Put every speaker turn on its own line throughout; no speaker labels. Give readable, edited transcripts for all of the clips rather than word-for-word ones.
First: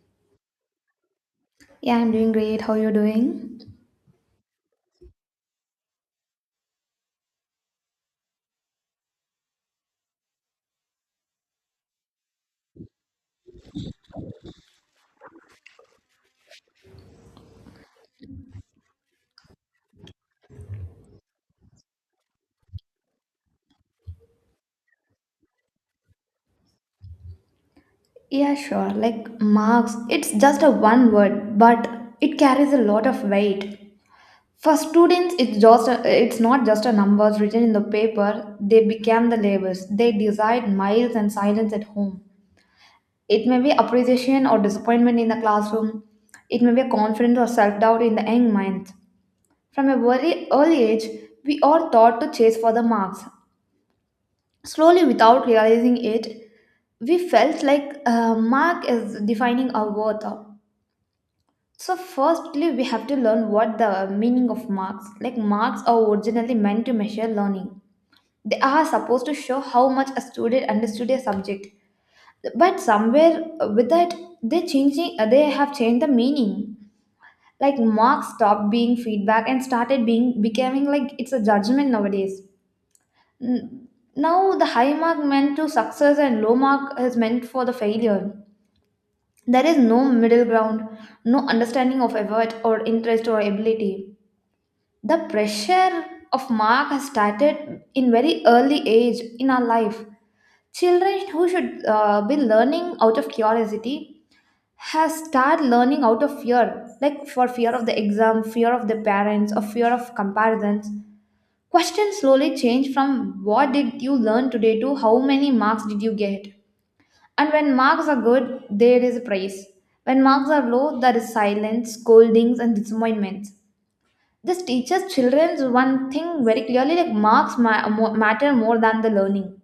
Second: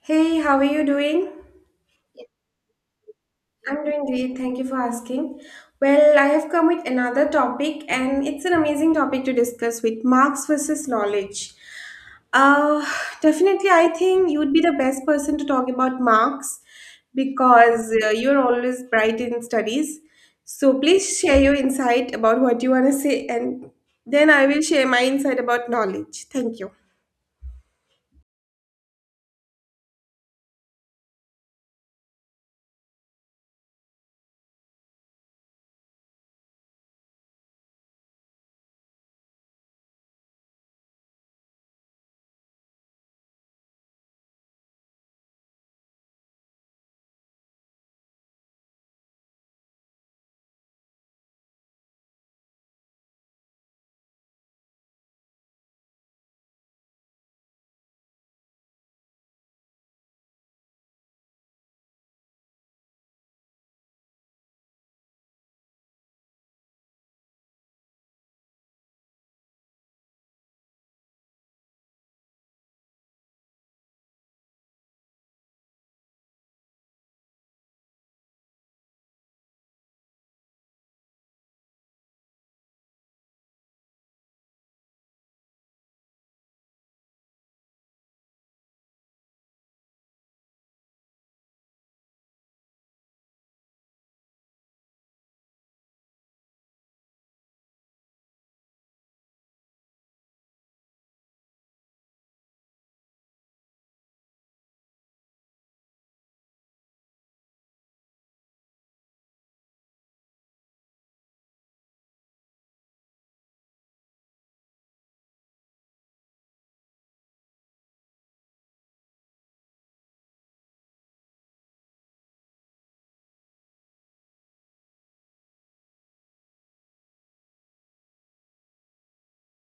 Hey, how are you doing?
Yeah, I'm doing great. How you doing?
I'm doing great. Thank you for asking. Well, I have come with another topic, and it's an amazing topic to discuss with marks versus knowledge. Uh, Definitely, I think you would be the best person to talk about marks because you're always bright in studies. So please share your insight about what you want to say, and then I will share my insight about knowledge. Thank you.
Yeah, sure. Like marks, it's just a one word, but it carries a lot of weight. For students, it's not just a numbers written in the paper. They become the labels. They decide miles and silence at home. It may be appreciation or disappointment in the classroom. It may be a confidence or self doubt in the young mind. From a very early age, we are taught to chase for the marks. Slowly, without realizing it, we felt like mark is defining our worth. So, firstly, we have to learn what the meaning of marks. Like, marks are originally meant to measure learning. They are supposed to show how much a student understood a subject. But somewhere with that, they changing. They have changed the meaning. Like marks stopped being feedback and started being becoming like it's a judgment nowadays. N- Now, the high mark meant to success and low mark is meant for the failure. There is no middle ground, no understanding of effort or interest or ability. The pressure of mark has started in very early age in our life. Children who should be learning out of curiosity has start learning out of fear, like for fear of the exam, fear of the parents, or fear of comparisons. Questions slowly change from what did you learn today to how many marks did you get. And when marks are good, there is praise. When marks are low, there is silence, scoldings, and disappointments. This teaches children one thing very clearly like marks matter more than the learning.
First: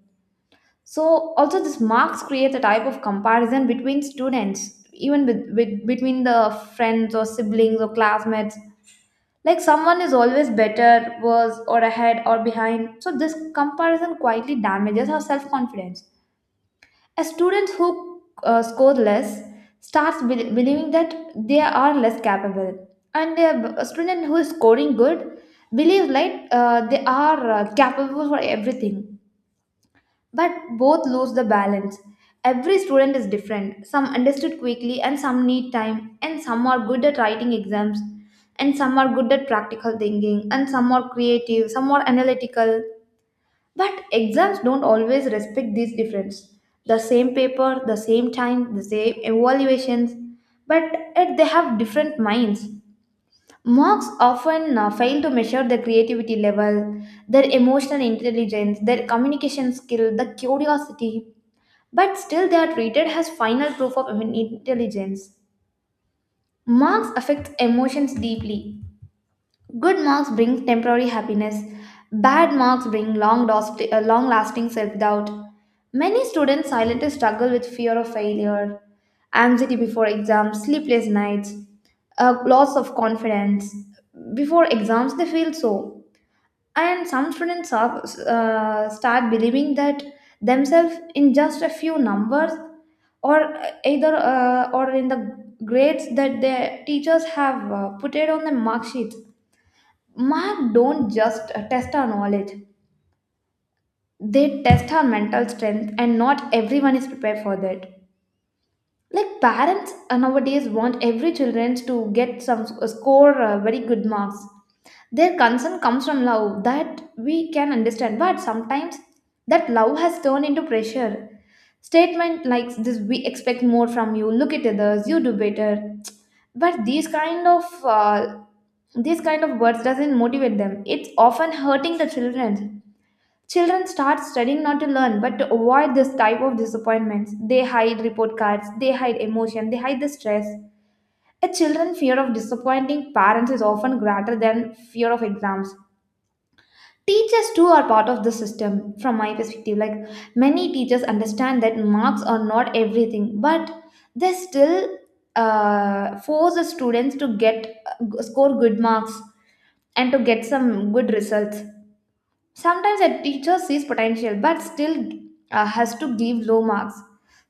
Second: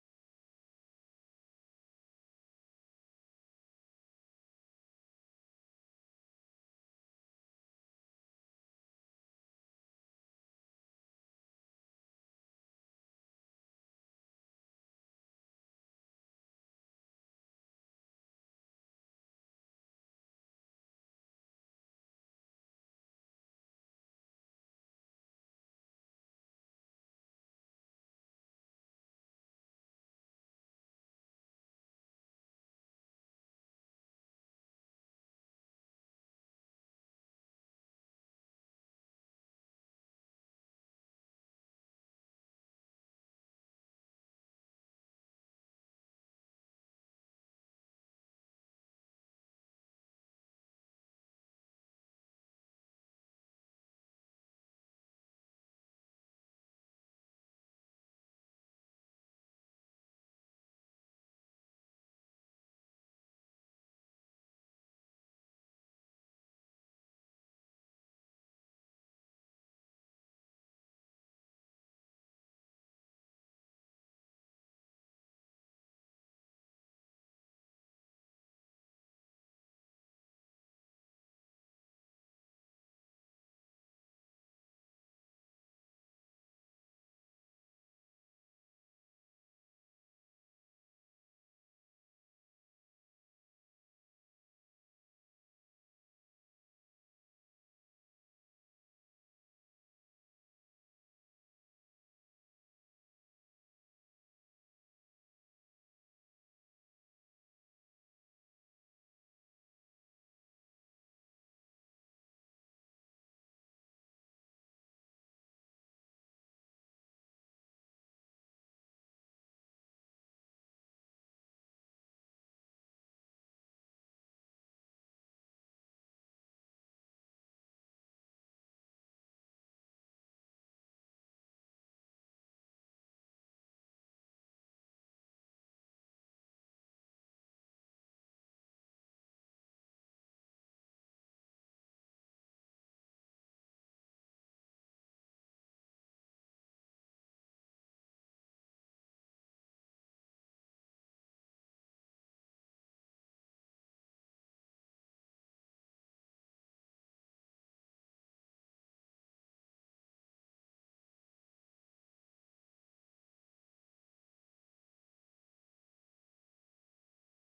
So, also, this marks creates a type of comparison between students, even between the friends or siblings or classmates like someone is always better, worse, or ahead or behind. So this comparison quietly damages our self confidence. A student who scores less starts believing that they are less capable, and a student who is scoring good believes like they are capable for everything. But both lose the balance. Every student is different. Some understood quickly, and some need time, and some are good at writing exams, and some are good at practical thinking, and some are creative, some are analytical. But exams don't always respect these difference. The same paper, the same time, the same evaluations, but yet they have different minds. Marks often fail to measure their creativity level, their emotional intelligence, their communication skill, the curiosity. But still, they are treated as final proof of human intelligence. Marks affect emotions deeply. Good marks bring temporary happiness. Bad marks bring long, long lasting self doubt. Many students silently struggle with fear of failure, anxiety before exams, sleepless nights, a loss of confidence. Before exams, they feel so, and start believing that themselves in just a few numbers or either or in the grades that their teachers have put it on the mark sheets. Mark don't just test our knowledge, they test our mental strength, and not everyone is prepared for that. Like parents nowadays want every children to get score very good marks. Their concern comes from love that we can understand, but sometimes that love has turned into pressure. Statement like this, we expect more from you. Look at others, you do better. But these kind of words doesn't motivate them. It's often hurting the children. Children start studying not to learn, but to avoid this type of disappointments. They hide report cards, they hide emotion, they hide the stress. A children's fear of disappointing parents is often greater than fear of exams. Teachers too are part of the system, from my perspective. Like many teachers understand that marks are not everything, but they still force the students to get score good marks and to get some good results. Sometimes a teacher sees potential but still has to give low marks.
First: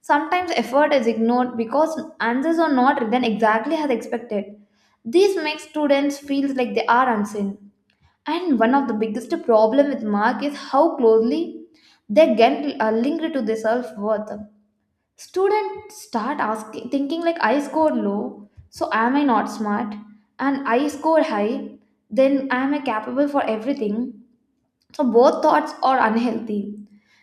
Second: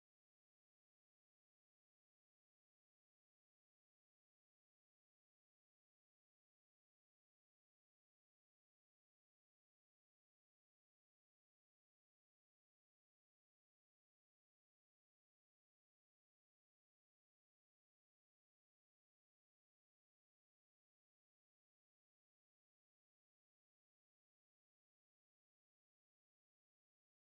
Sometimes effort is ignored because answers are not written exactly as expected. This makes students feel like they are unseen. And one of the biggest problem with mark is how closely they get linked to their self-worth. Students start asking, thinking like I score low, so am I not smart? And I score high, then am I capable for everything? So both thoughts are unhealthy.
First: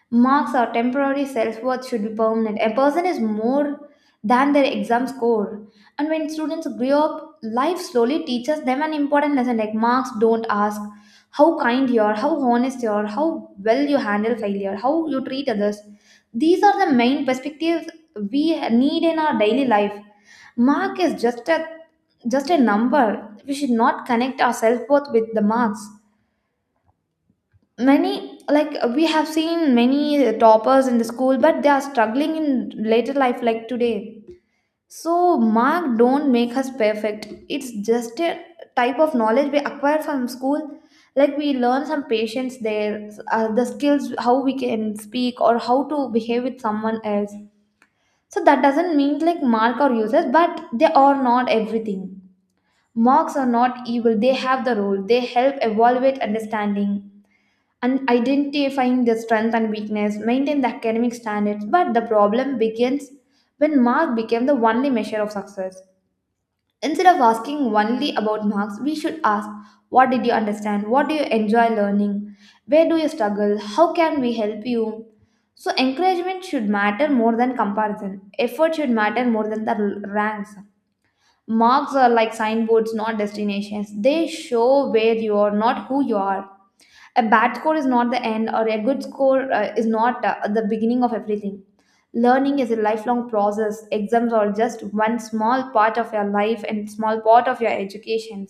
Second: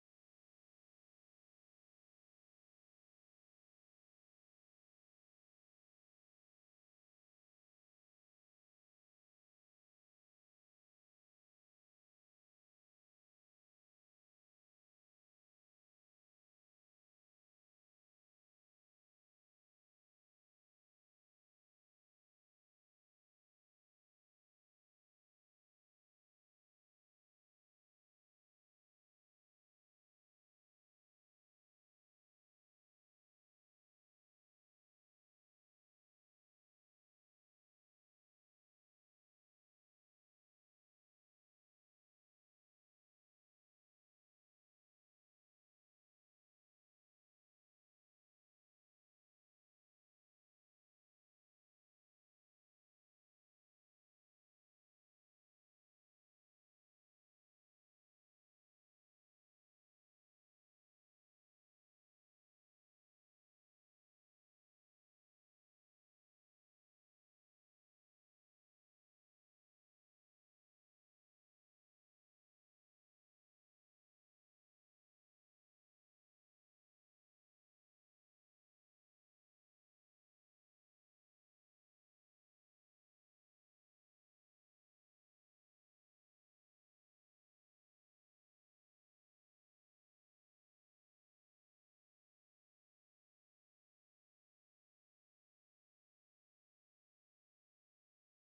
Marks or temporary self-worth should be permanent. A person is more than their exam score. And when students grow up, life slowly teaches them an important lesson like marks don't ask how kind you are, how honest you are, how well you handle failure, how you treat others. These are the main perspectives we need in our daily life. Mark is just a number. We should not connect our self-worth with the marks. Many, like we have seen many toppers in the school, but they are struggling in later life like today. So mark don't make us perfect, it's just a type of knowledge we acquire from school. Like we learn some patience there, the skills how we can speak or how to behave with someone else. So that doesn't mean like mark or users, but they are not everything. Marks are not evil, they have the role, they help evaluate understanding and identifying their strength and weakness, maintain the academic standards. But the problem begins when mark became the only measure of success. Instead of asking only about marks, we should ask what did you understand? What do you enjoy learning? Where do you struggle? How can we help you? So, encouragement should matter more than comparison. Effort should matter more than the ranks. Marks are like signboards, not destinations. They show where you are, not who you are. A bad score is not the end, or a good score is not the beginning of everything. Learning is a lifelong process. Exams are just one small part of your life and small part of your education.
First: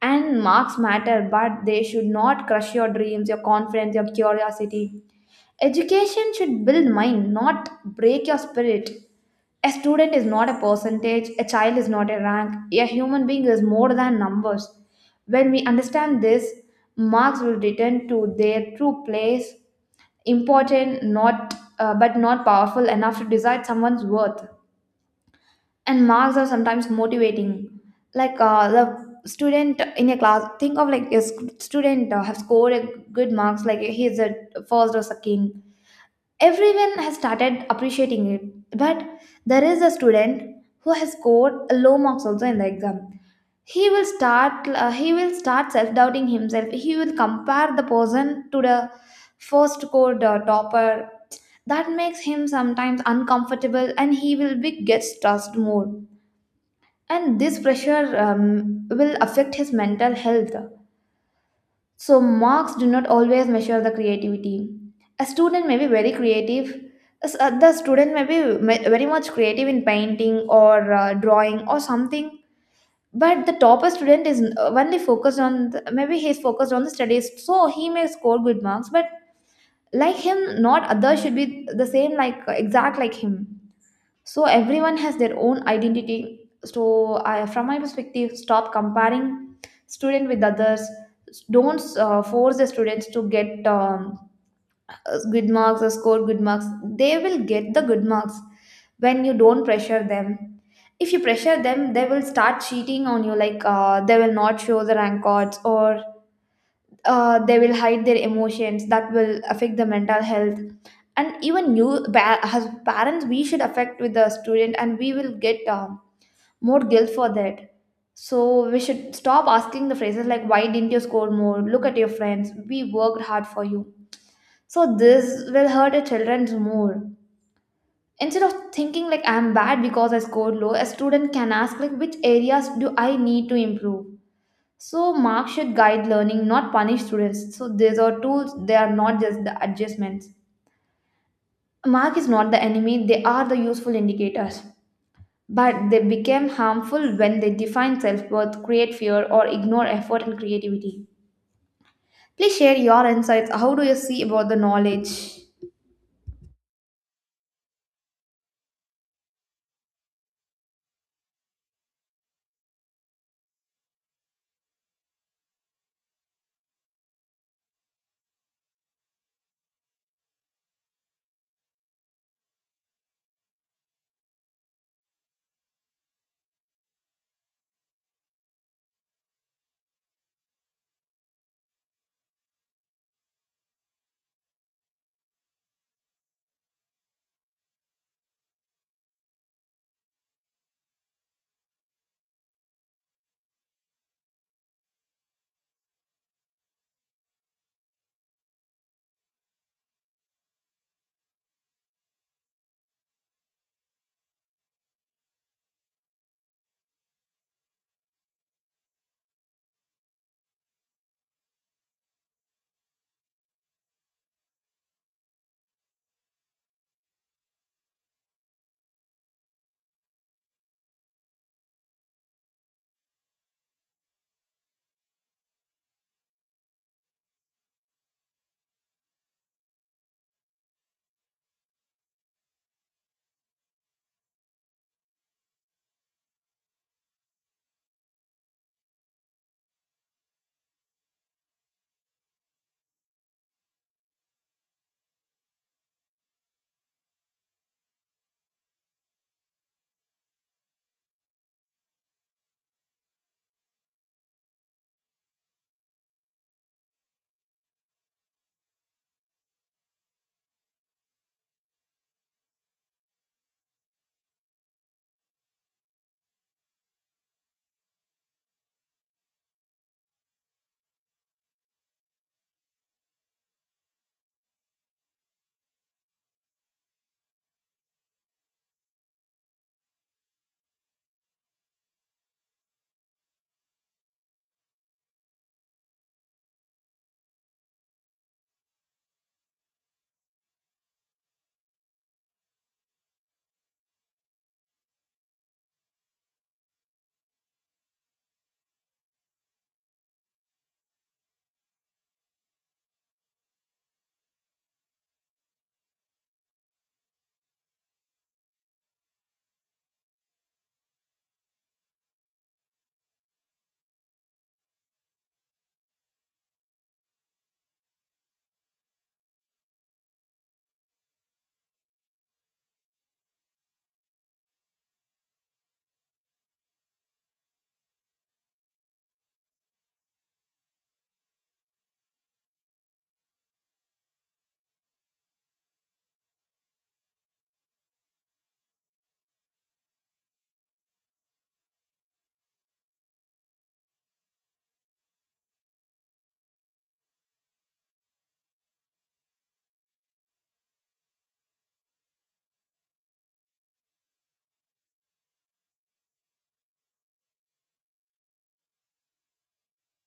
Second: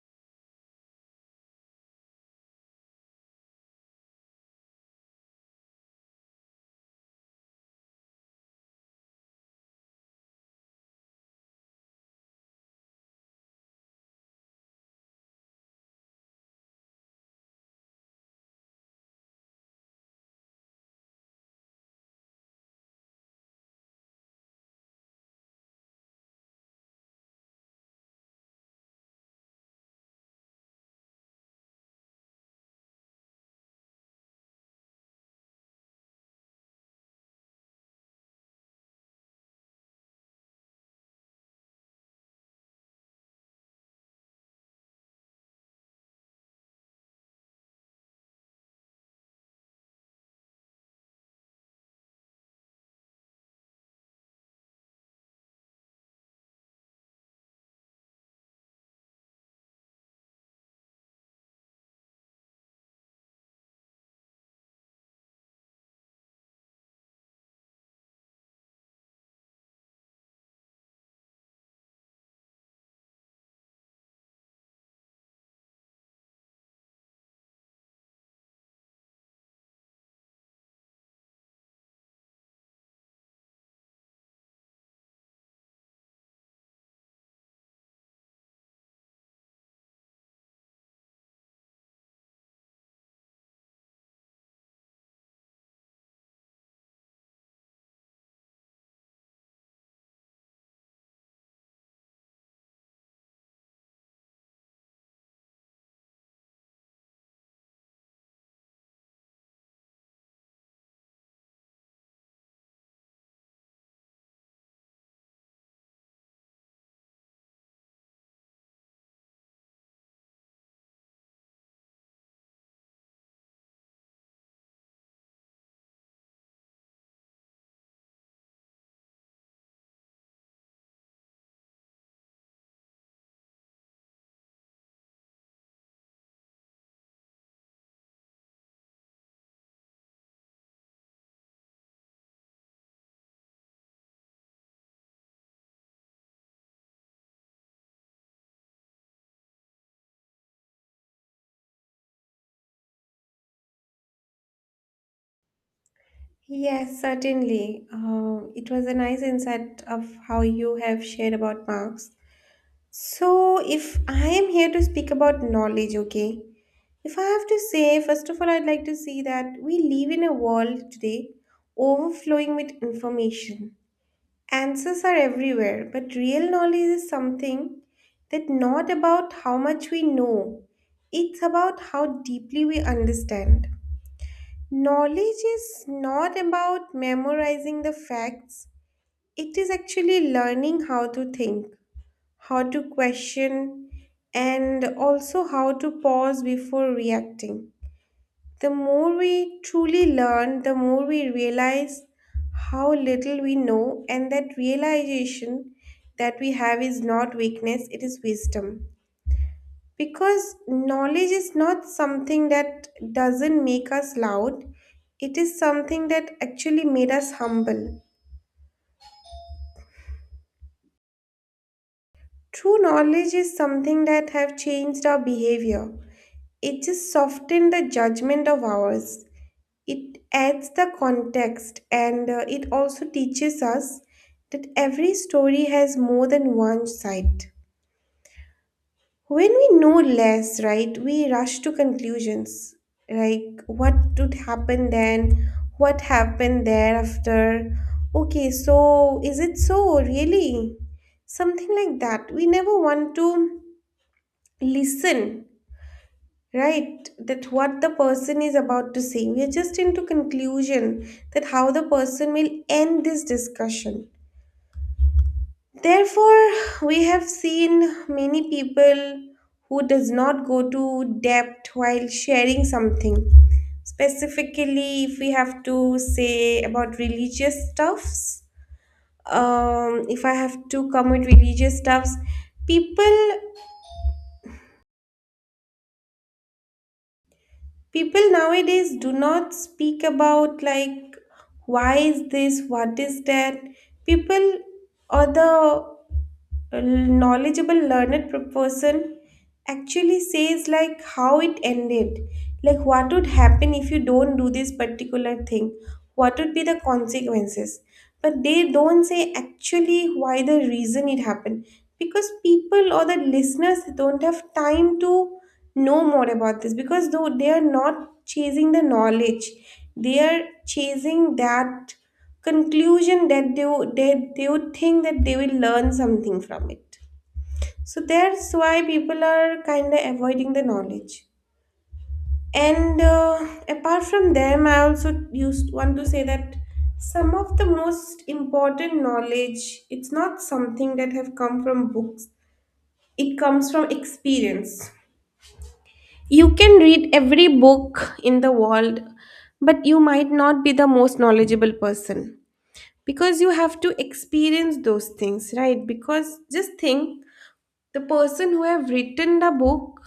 And marks matter, but they should not crush your dreams, your confidence, your curiosity. Education should build mind, not break your spirit. A student is not a percentage, a child is not a rank, a human being is more than numbers. When we understand this, marks will return to their true place, important not powerful enough to decide someone's worth. And marks are sometimes motivating. Like the student in a class think of like a student have scored a good marks, like he is a first or second, everyone has started appreciating it. But there is a student who has scored a low marks also in the exam, he will start self doubting himself. He will compare the person to the first code, topper. That makes him sometimes uncomfortable and he will be get stressed more, and this pressure will affect his mental health. So, marks do not always measure the creativity. A student may be very creative. The student may be very much creative in painting or drawing or something, but the topper student is only focused on the, maybe he's focused on the studies, so he may score good marks. But like him, not others should be the same, like exact like him. So everyone has their own identity. So I, from my perspective, stop comparing student with others. Don't force the students to get good marks or score good marks. They will get the good marks when you don't pressure them. If you pressure them they will start cheating on you, like they will not show the rank cards or they will hide their emotions, that will affect the mental health. And even you as parents we should affect with the student and we will get more guilt for that. So we should stop asking the phrases like why didn't you score more, look at your friends, we worked hard for you. So this will hurt the children's more. Instead of thinking like I'm bad because I scored low, a student can ask like which areas do I need to improve. So marks should guide learning, not punish students. So these are tools, they are not just the adjustments. Mark is not the enemy, they are the useful indicators. But they become harmful when they define self-worth, create fear, or ignore effort and creativity. Please share your insights. How do you see about the knowledge?
Yes, certainly. It was a nice insight of how you have shared about marks. So, if I am here to speak about knowledge, okay? If I have to say, first of all, I'd like to say that we live in a world today overflowing with information. Answers are everywhere, but real knowledge is something that not about how much we know, it's about how deeply we understand. Knowledge is not about memorizing the facts, it is actually learning how to think, how to question, and also how to pause before reacting. The more we truly learn, the more we realize how little we know, and that realization that we have is not weakness, it is wisdom. Because knowledge is not something that doesn't make us loud, it is something that actually made us humble. True knowledge is something that have changed our behavior. It just softened the judgment of ours. It adds the context and it also teaches us that every story has more than one side. When we know less, right, we rush to conclusions like what would happen then, what happened thereafter. Okay, so is it so really? Something like that. We never want to listen, right? That what the person is about to say. We are just into conclusion that how the person will end this discussion. Therefore, we have seen many people who does not go to depth while sharing something. Specifically, if we have to say about religious stuffs, if I have to come with religious stuffs, people people nowadays do not speak about like why is this, what is that. People or the a knowledgeable learned person actually says like how it ended, like what would happen if you don't do this particular thing, what would be the consequences, but they don't say actually why the reason it happened, because people or the listeners don't have time to know more about this, because though they are not chasing the knowledge, they are chasing that conclusion that they would think that they will learn something from it. So that's why people are kind of avoiding the knowledge. And apart from them, I also used want to say that some of the most important knowledge, it's not something that have come from books. It comes from experience. You can read every book in the world, but you might not be the most knowledgeable person because you have to experience those things, right? Because just think, the person who have written the book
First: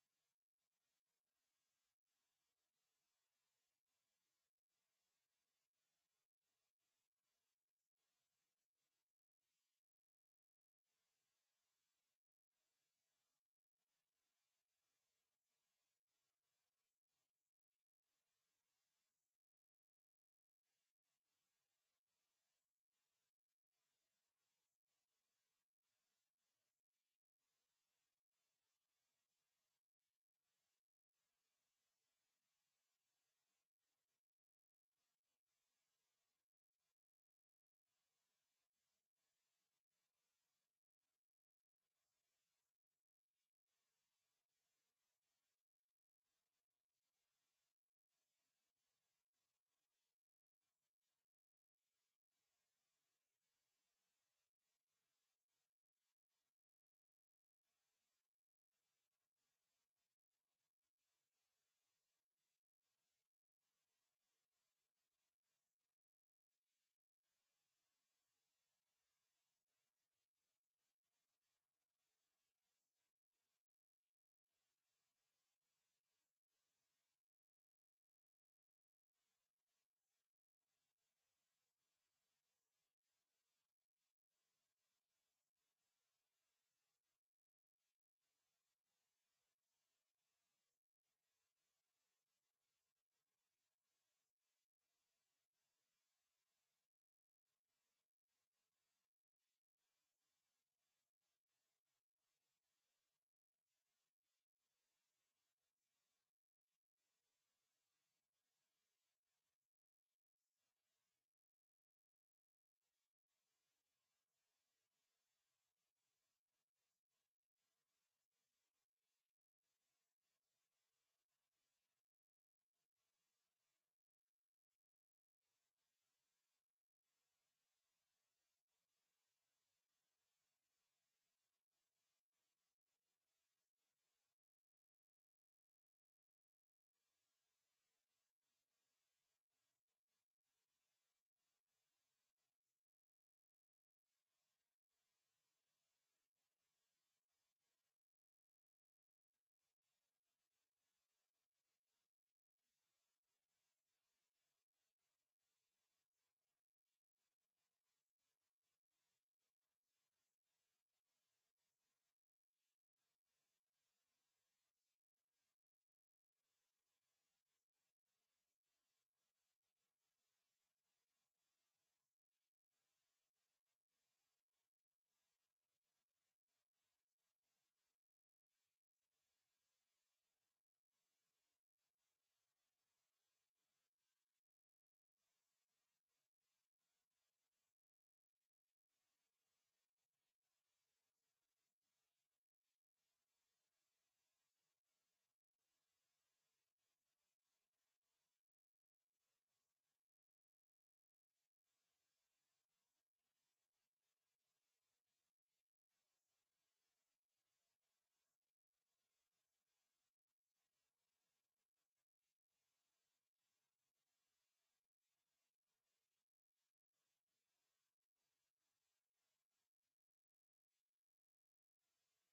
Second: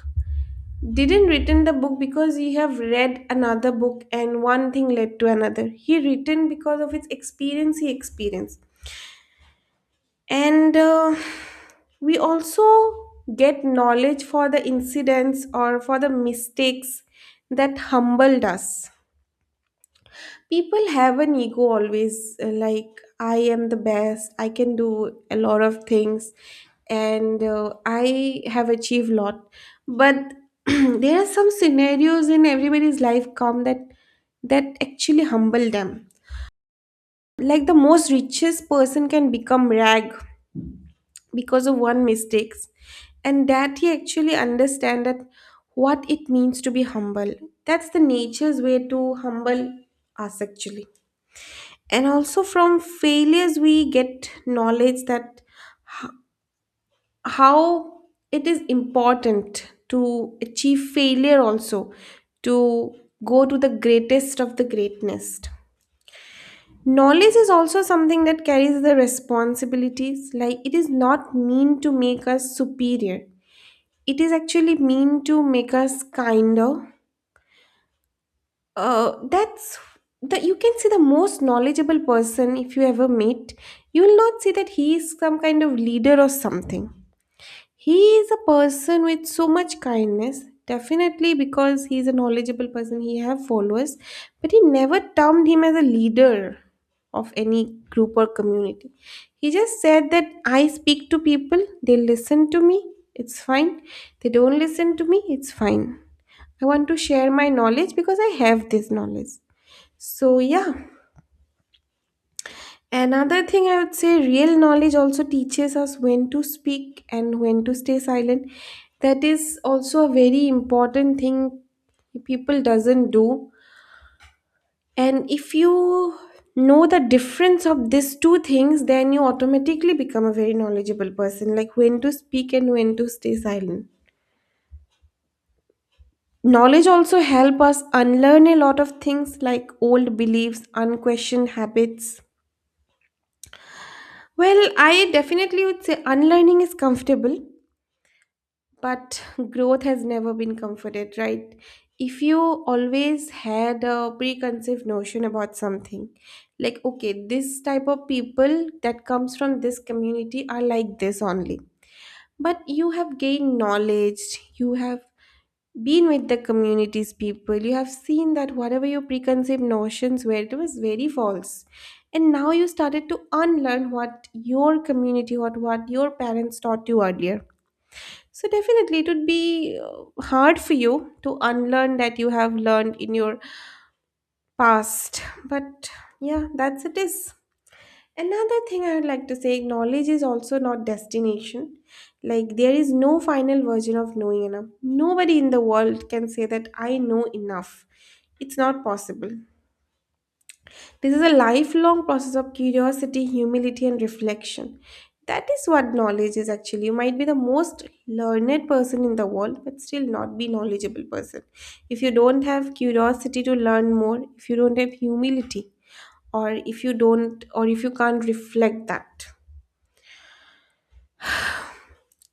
didn't written the book because he have read another book and one thing led to another. He written because of his experience, he experienced. And we also get knowledge for the incidents or for the mistakes that humbled us. People have an ego always, like, I am the best, I can do a lot of things, and I have achieved lot. But there are some scenarios in everybody's life come that that actually humble them. Like the most richest person can become rag because of one mistakes, and that he actually understand that what it means to be humble. That's the nature's way to humble us actually. And also from failures we get knowledge that h- how it is important to achieve failure also, to go to the greatest of the greatness. Knowledge is also something that carries the responsibilities, like it is not mean to make us superior, it is actually mean to make us kinder. That's that you can see the most knowledgeable person if you ever meet. You will not see that he is some kind of leader or something. He is a person with so much kindness, definitely because he is a knowledgeable person, he have followers, but he never termed him as a leader of any group or community. He just said that I speak to people, they listen to me, it's fine. They don't listen to me, it's fine. I want to share my knowledge because I have this knowledge. So, yeah. Another thing I would say, real knowledge also teaches us when to speak and when to stay silent. That is also a very important thing people doesn't do. And if you know the difference of these two things, then you automatically become a very knowledgeable person, like when to speak and when to stay silent. Knowledge also help us unlearn a lot of things, like old beliefs, unquestioned habits. Well, I definitely would say unlearning is comfortable, but growth has never been comforted, right? If you always had a preconceived notion about something, like okay, this type of people that comes from this community are like this only, but you have gained knowledge, you have been with the communities people, you have seen that whatever your preconceived notions were, it was very false, and now you started to unlearn what your community, what your parents taught you earlier. So definitely it would be hard for you to unlearn that you have learned in your past, but yeah, that's it is. Another thing I would like to say, knowledge is also not destination. Like there is no final version of knowing enough. Nobody in the world can say that I know enough. It's not possible. This is a lifelong process of curiosity, humility, and reflection. That is what knowledge is actually. You might be the most learned person in the world, but still not be knowledgeable person. If you don't have curiosity to learn more, if you don't have humility, or if you don't, or if you can't reflect that.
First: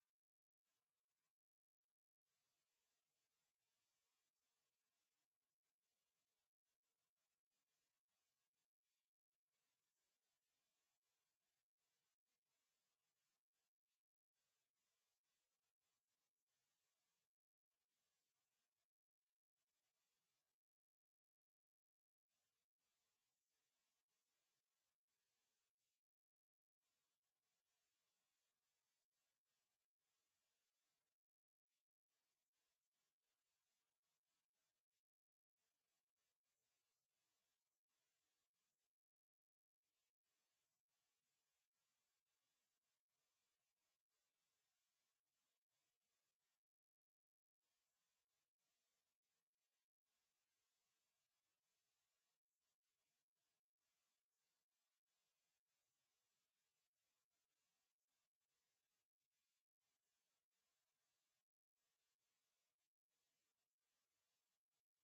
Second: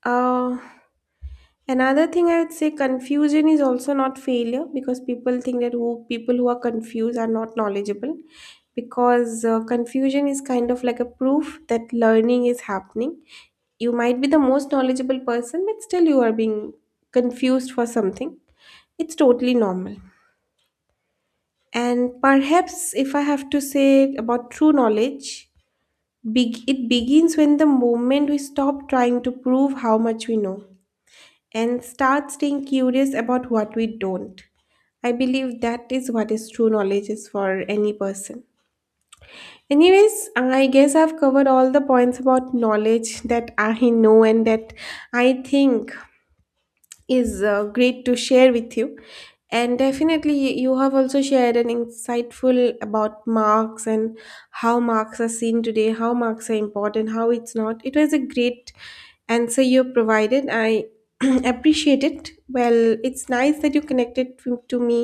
Uh, Another thing I would say, confusion is also not failure, because people think that who people who are confused are not knowledgeable, because confusion is kind of like a proof that learning is happening. You might be the most knowledgeable person but still you are being confused for something. It's totally normal. And perhaps if I have to say about true knowledge, big, it begins when the moment we stop trying to prove how much we know and start staying curious about what we don't. I believe that is what is true knowledge is for any person. Anyways, I guess I've covered all the points about knowledge that I know and that I think is great to share with you. And definitely, you have also shared an insightful about marks and how marks are seen today, how marks are important, how it's not. It was a great answer you provided. I appreciate it. Well, it's nice that you connected to me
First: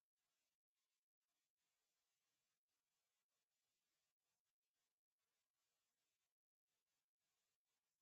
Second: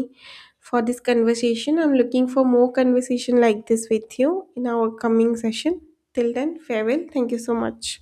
for this conversation. I'm looking for more conversation like this with you in our coming session. Till then, farewell. Thank you so much.